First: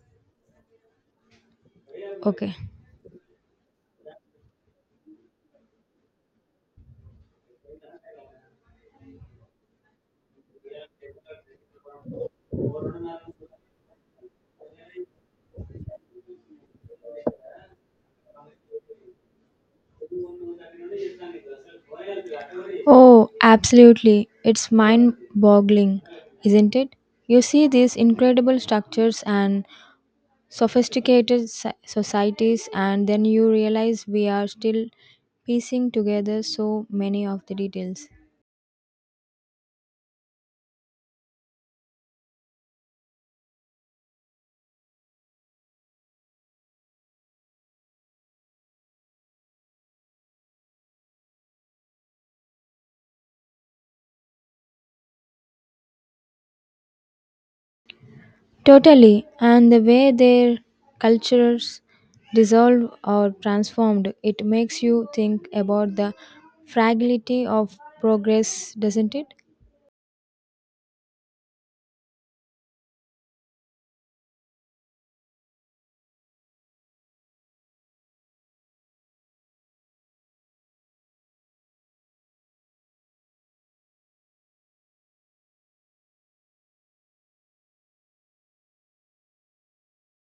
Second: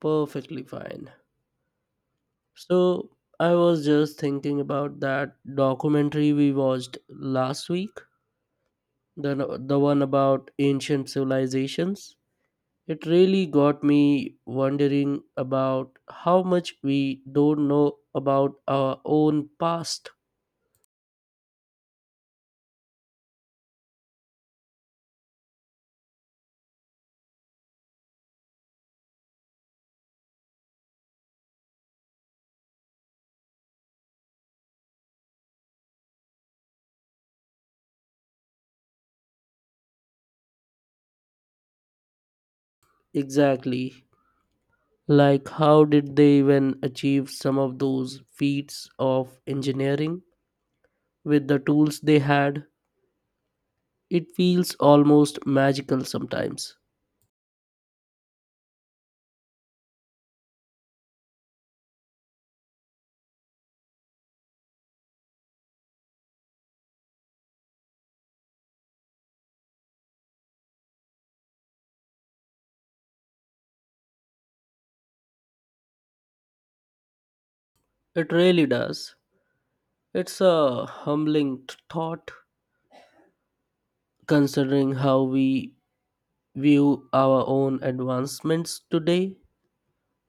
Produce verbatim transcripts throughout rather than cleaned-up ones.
Perfectly fine. Okay. So, I was just thinking about that documentary we watched last week, the no, the one about ancient civilizations. It really got me wondering about how much we don't know about our own past. Oh, absolutely. It's mind boggling, isn't it? You see these incredible structures and sophisticated so- societies, and then you realize we are still piecing together so many of the details. Exactly. Like how did they even achieve some of those feats of engineering with the tools they had? It feels almost magical sometimes. Totally. And the way their cultures dissolve or transformed, it makes you think about the fragility of progress, doesn't it? It really does. It's a humbling t- thought considering how we view our own advancements today.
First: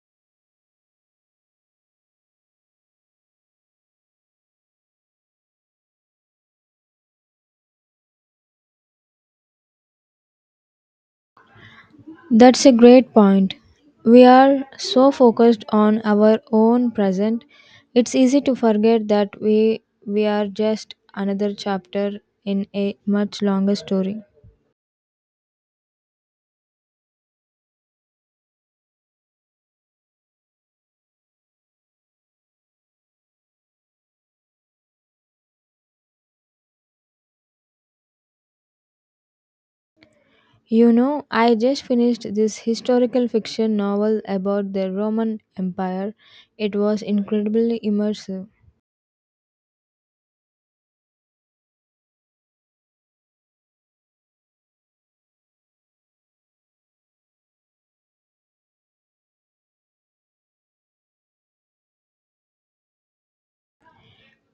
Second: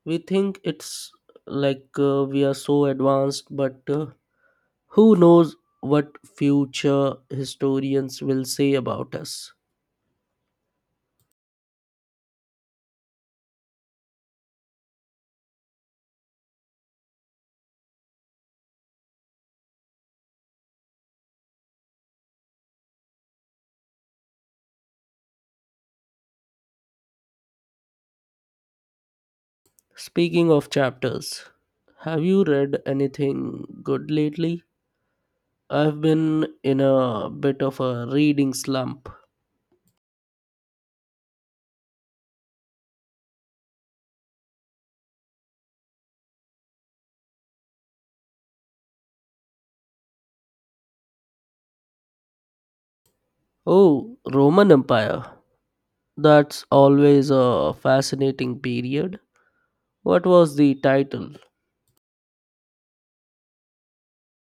We think it's like uh, we are so advanced, but uh, who knows what future historians will say about us. That's a great point. We are so focused on our own present, it's easy to forget that we we are just another chapter in a much longer story. Speaking of chapters, have you read anything good lately? I've been in a bit of a reading slump. You know, I just finished this historical fiction novel about the Roman Empire. It was incredibly immersive. Oh, Roman Empire. That's always a fascinating period. What was the title?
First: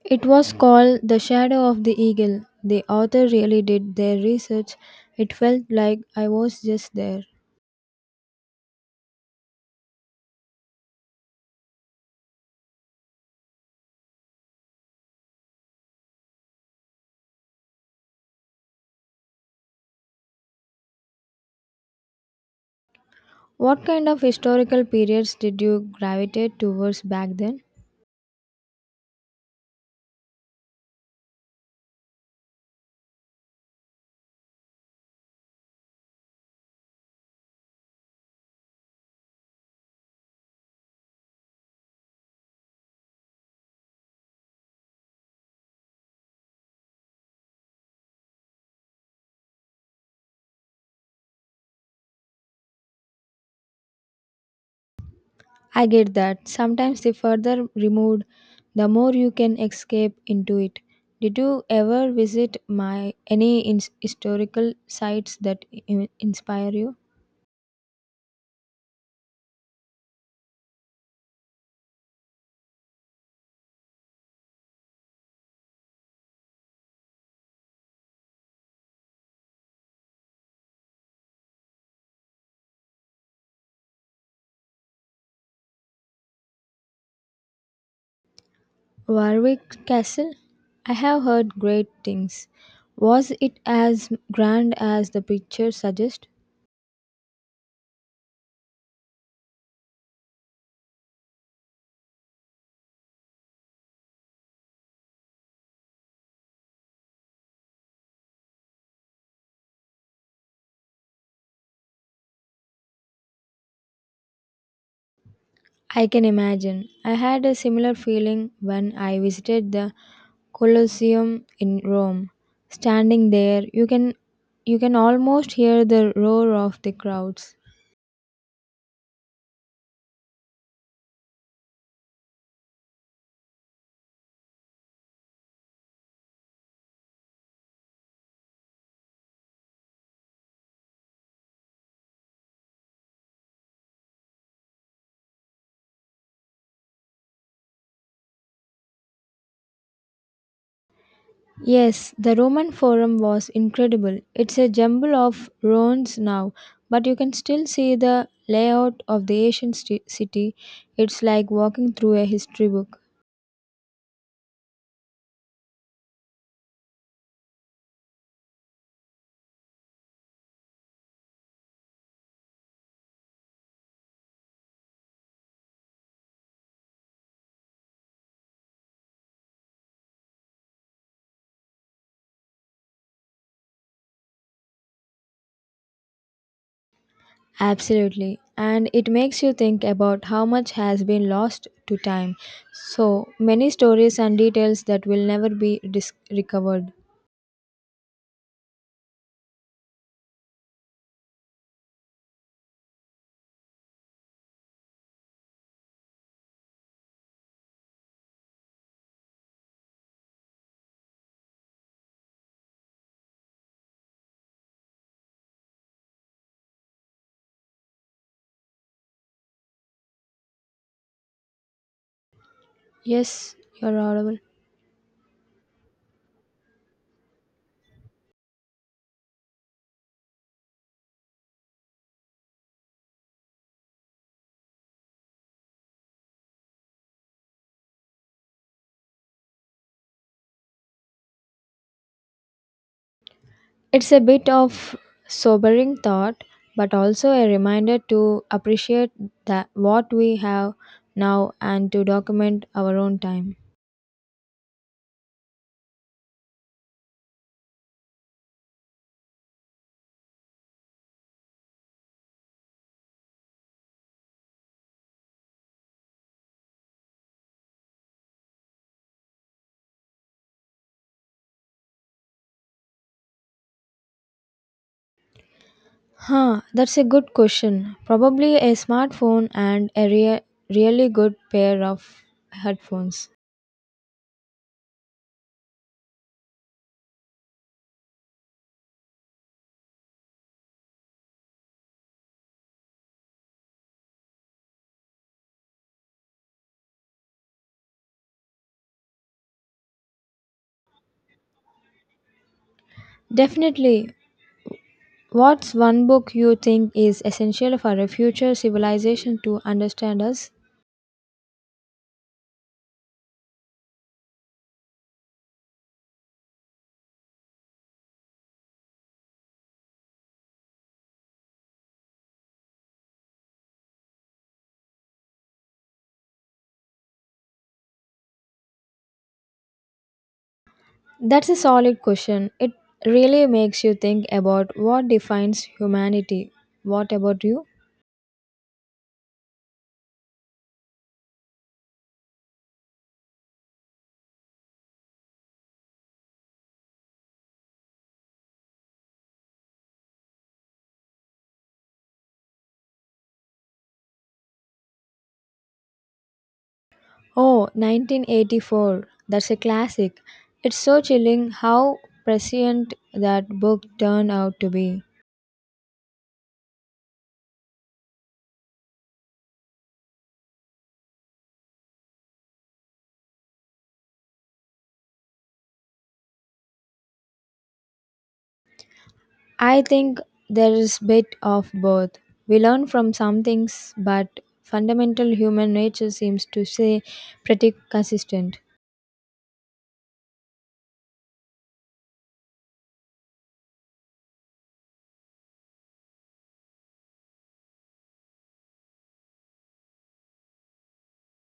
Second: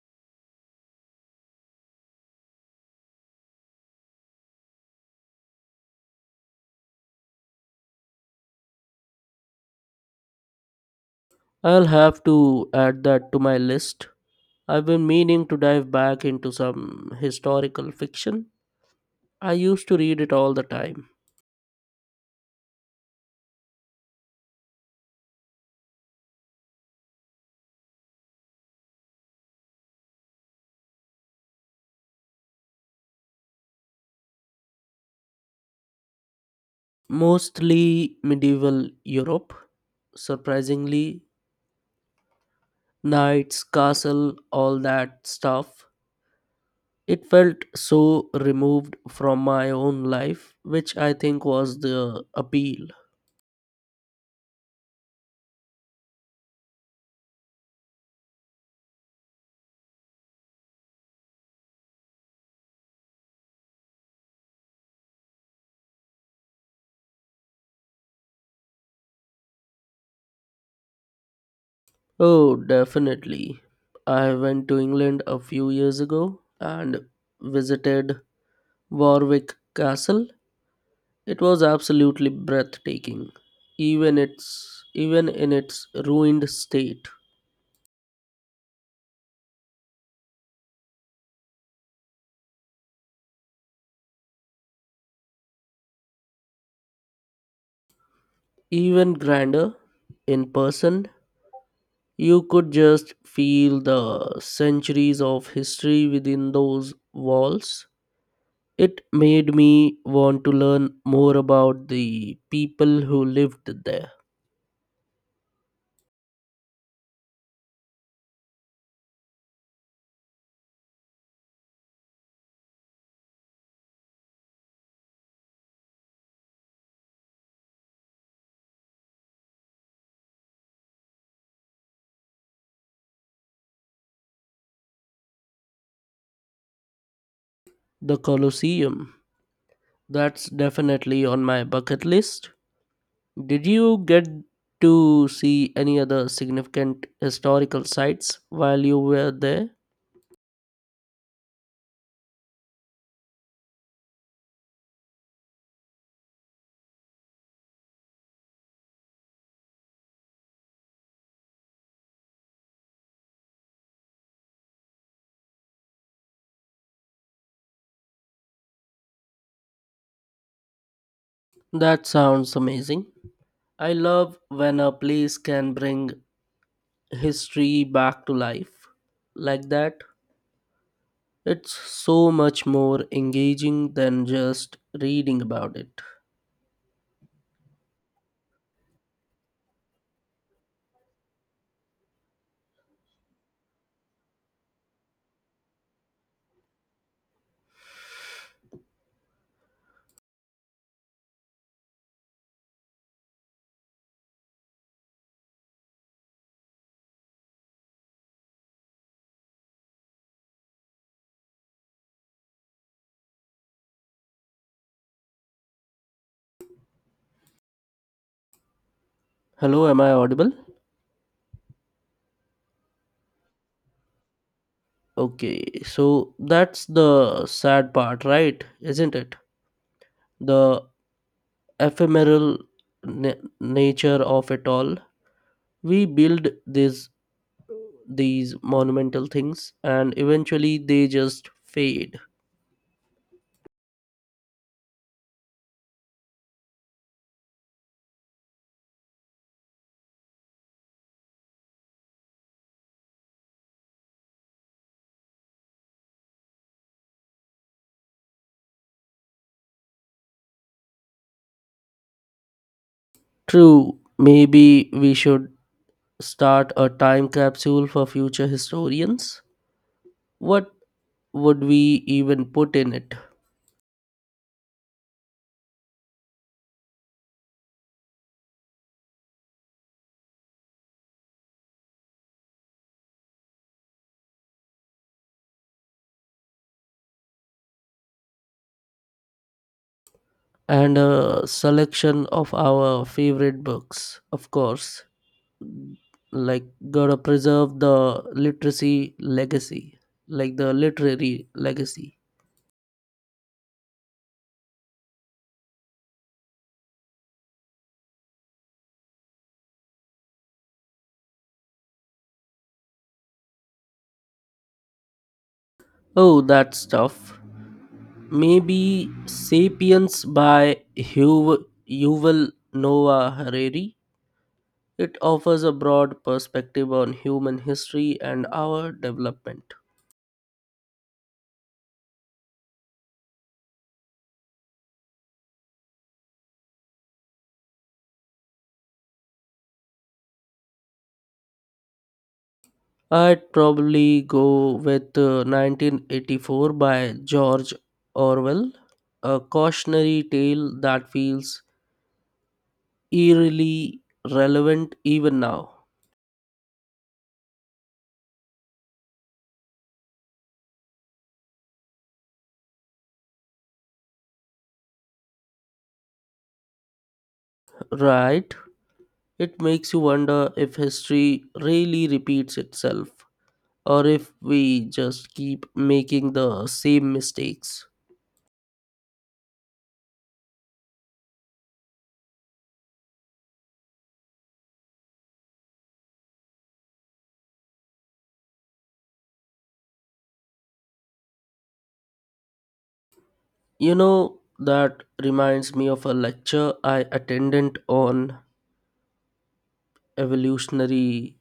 It was called The Shadow of the Eagle. The author really did their research. It felt like I was just there. I'll have to add that to my list. I've been meaning to dive back into some historical fiction. I used to read it all the time, What kind of historical periods did you gravitate towards back then? mostly medieval Europe, surprisingly, knights, castle, all that stuff. It felt so removed from my own life, which I think was the appeal. I get that. Sometimes the further removed, the more you can escape into it. Did you ever visit my any ins historical sites that in- inspire you? Oh, definitely. I went to England a few years ago and visited Warwick Castle. It was absolutely breathtaking, even its even in its ruined state. Warwick Castle? I have heard great things. Was it as grand as the pictures suggest? Even grander in person, you could just feel the centuries of history within those walls. It made me want to learn more about the people who lived there. I can imagine. I had a similar feeling when I visited the Colosseum in Rome. Standing there, you can you can almost hear the roar of the crowds. The Colosseum. That's definitely on my bucket list. Did you get to see any other significant historical sites while you were there? Yes, the Roman Forum was incredible. It's a jumble of ruins now, but you can still see the layout of the ancient sti- city. It's like walking through a history book. That sounds amazing. I love when a place can bring history back to life like that. It's so much more engaging than just reading about it. Absolutely. And it makes you think about how much has been lost to time. So many stories and details that will never be dis- recovered. Hello, am I audible? Yes, you're audible. Okay, so that's the sad part, right? Isn't it? The ephemeral na- nature of it all, we build these these monumental things and eventually they just fade. It's a bit of sobering thought, but also a reminder to appreciate that what we have now and to document our own time. True, maybe we should start a time capsule for future historians. What would we even put in it? Huh, that's a good question. Probably a smartphone and a rea- really good pair of headphones. And a selection of our favorite books, of course, like, gotta preserve the literacy legacy, like the literary legacy. Definitely. What's one book you think is essential for a future civilization to understand us? Oh, that's tough. Maybe Sapiens by Huv- Yuval Noah Harari. It offers a broad perspective on human history and our development. That's a solid question. It really makes you think about what defines humanity. What about you? I'd probably go with uh, nineteen eighty-four by George Orwell, a cautionary tale that feels eerily relevant even now. Oh, Nineteen Eighty-Four. That's a classic. It's so chilling how prescient that book turned out to be. Right? It makes you wonder if history really repeats itself, or if we just keep making the same mistakes. I think there is bit of both. We learn from some things, but fundamental human nature seems to stay pretty consistent. You know, that reminds me of a lecture I attended on evolutionary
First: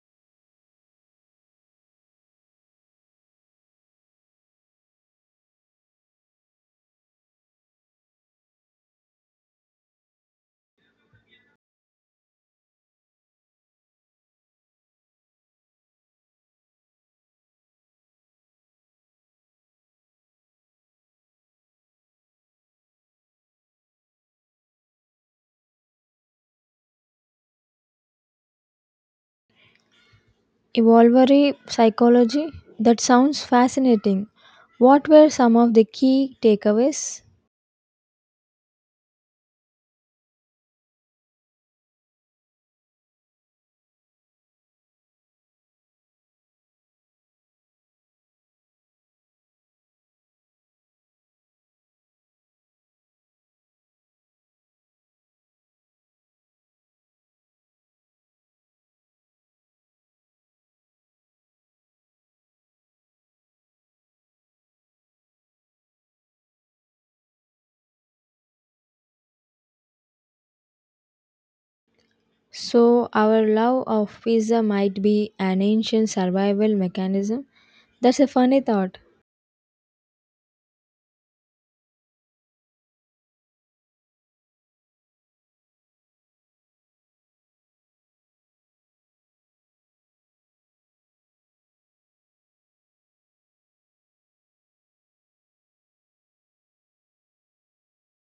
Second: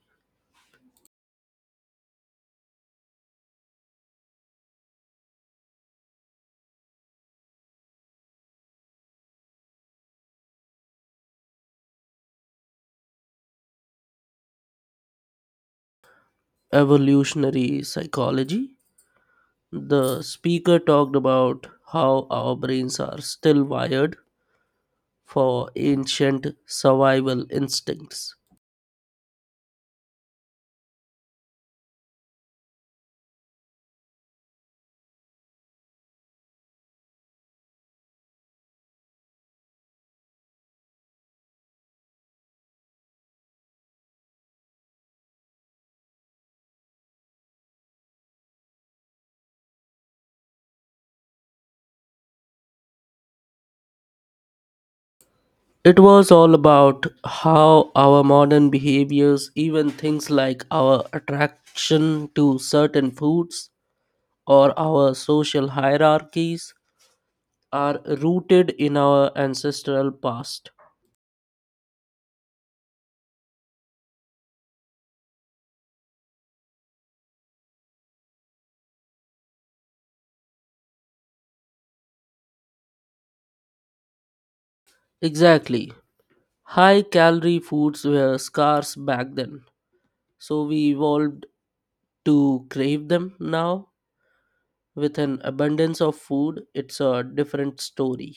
evolutionary psychology. The speaker talked about how our brains are still wired for ancient survival instincts. Evolutionary psychology? That sounds fascinating. What were some of the key takeaways? It was all about how our modern behaviors, even things like our attraction to certain foods, or our social hierarchies, are rooted in our ancestral past. So, our love of pizza might be an ancient survival mechanism. That's a funny thought. Exactly. High calorie foods were scarce back then, so we evolved to crave them now. With an abundance of food, it's a different story.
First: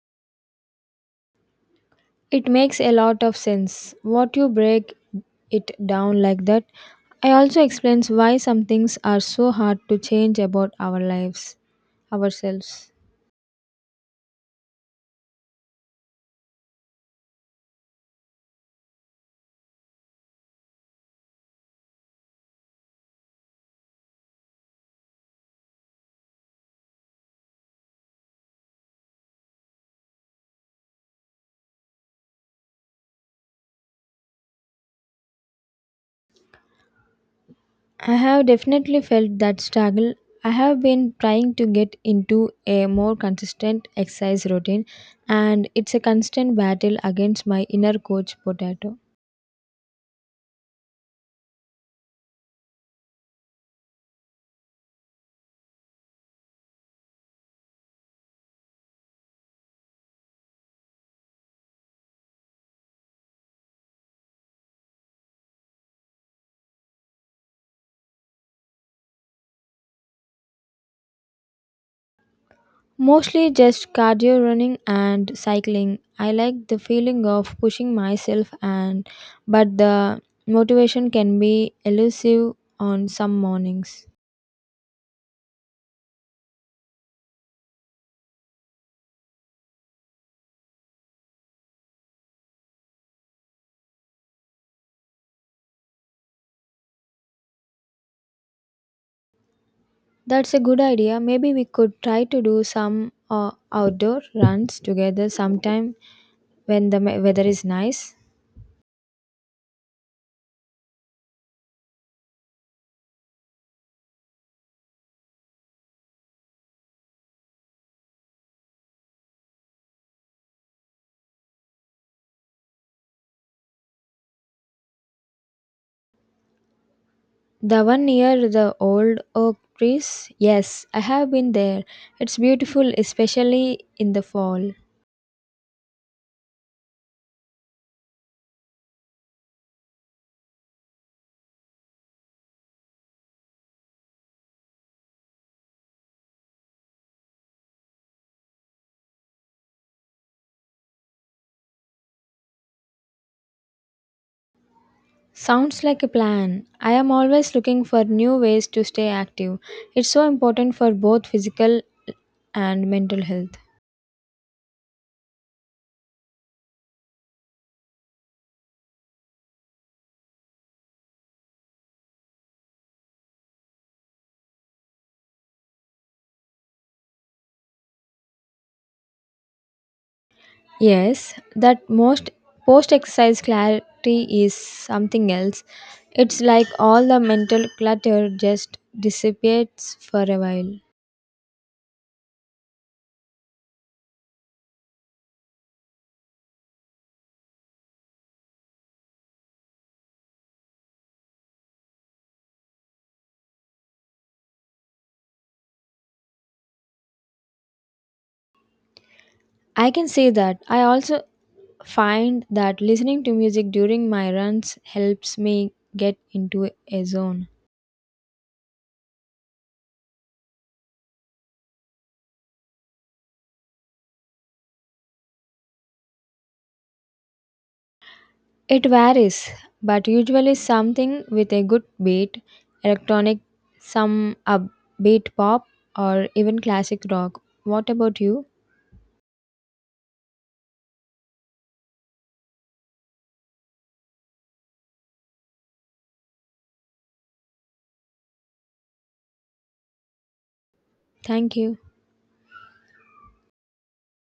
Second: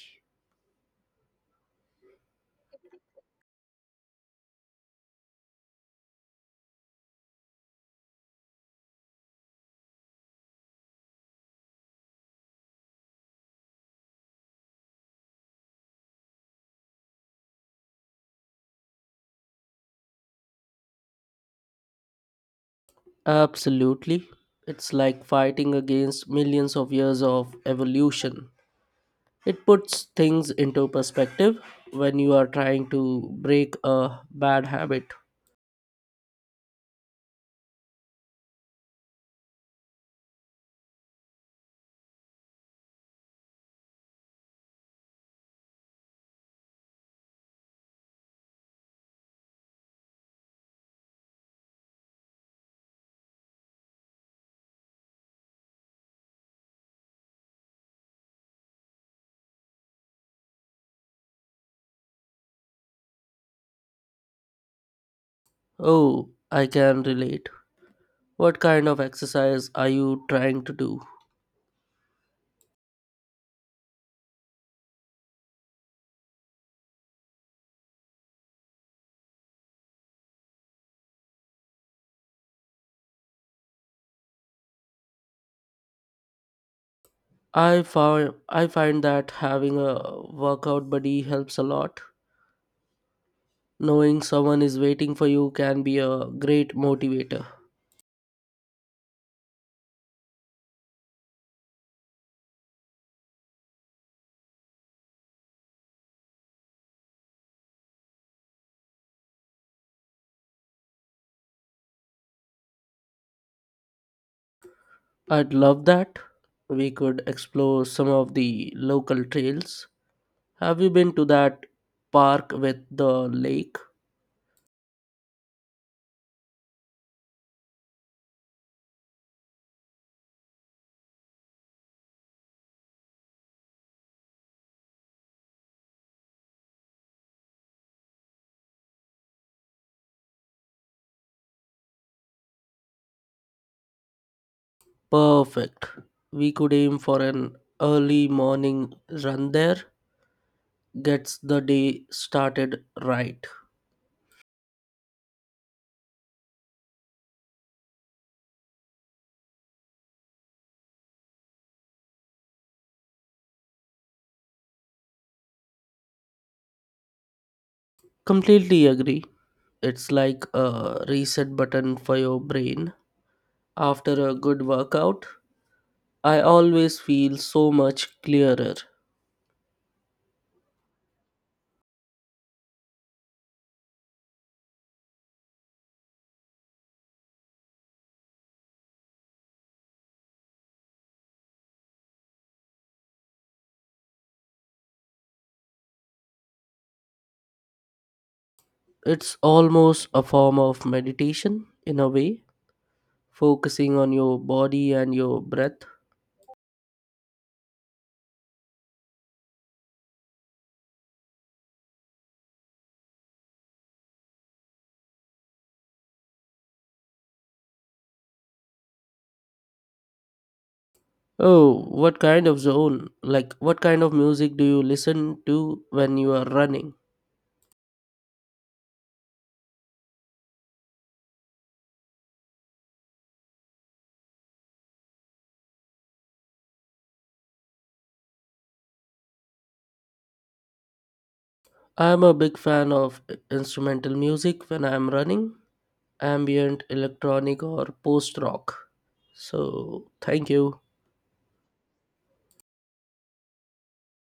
It makes a lot of sense. What you break it down like that. I also explains why some things are so hard to change about our lives, ourselves. Absolutely. It's like fighting against millions of years of evolution. It puts things into perspective when you are trying to break a bad habit. I have definitely felt that struggle. I have been trying to get into a more consistent exercise routine, and it's a constant battle against my inner coach potato. Oh, I can relate. What kind of exercise are you trying to do? Mostly just cardio running and cycling. I like the feeling of pushing myself and but the motivation can be elusive on some mornings. I found I find that having a workout buddy helps a lot. Knowing someone is waiting for you can be a great motivator. That's a good idea. Maybe we could try to do some uh, outdoor runs together sometime when the me- weather is nice. I'd love that. We could explore some of the local trails. Have you been to that park with the lake? The one near the old oak trees? Yes, I have been there. It's beautiful, especially in the fall. Perfect. We could aim for an early morning run there. Gets the day started right. Sounds like a plan. I am always looking for new ways to stay active. It's so important for both physical and mental health. Completely agree. It's like a reset button for your brain after a good workout. I always feel so much clearer. Yes, that most post exercise clarity is something else. It's like all the mental clutter just dissipates for a while. It's almost a form of meditation in a way, focusing on your body and your breath. I can say that. I also find that listening to music during my runs helps me get into a zone. Oh, what kind of zone? Like, what kind of music do you listen to when you are running? It varies, but usually something with a good beat, electronic, some upbeat pop, or even classic rock. What about you? I'm a big fan of instrumental music when I'm running. Ambient electronic or post rock. So thank you. Thank you.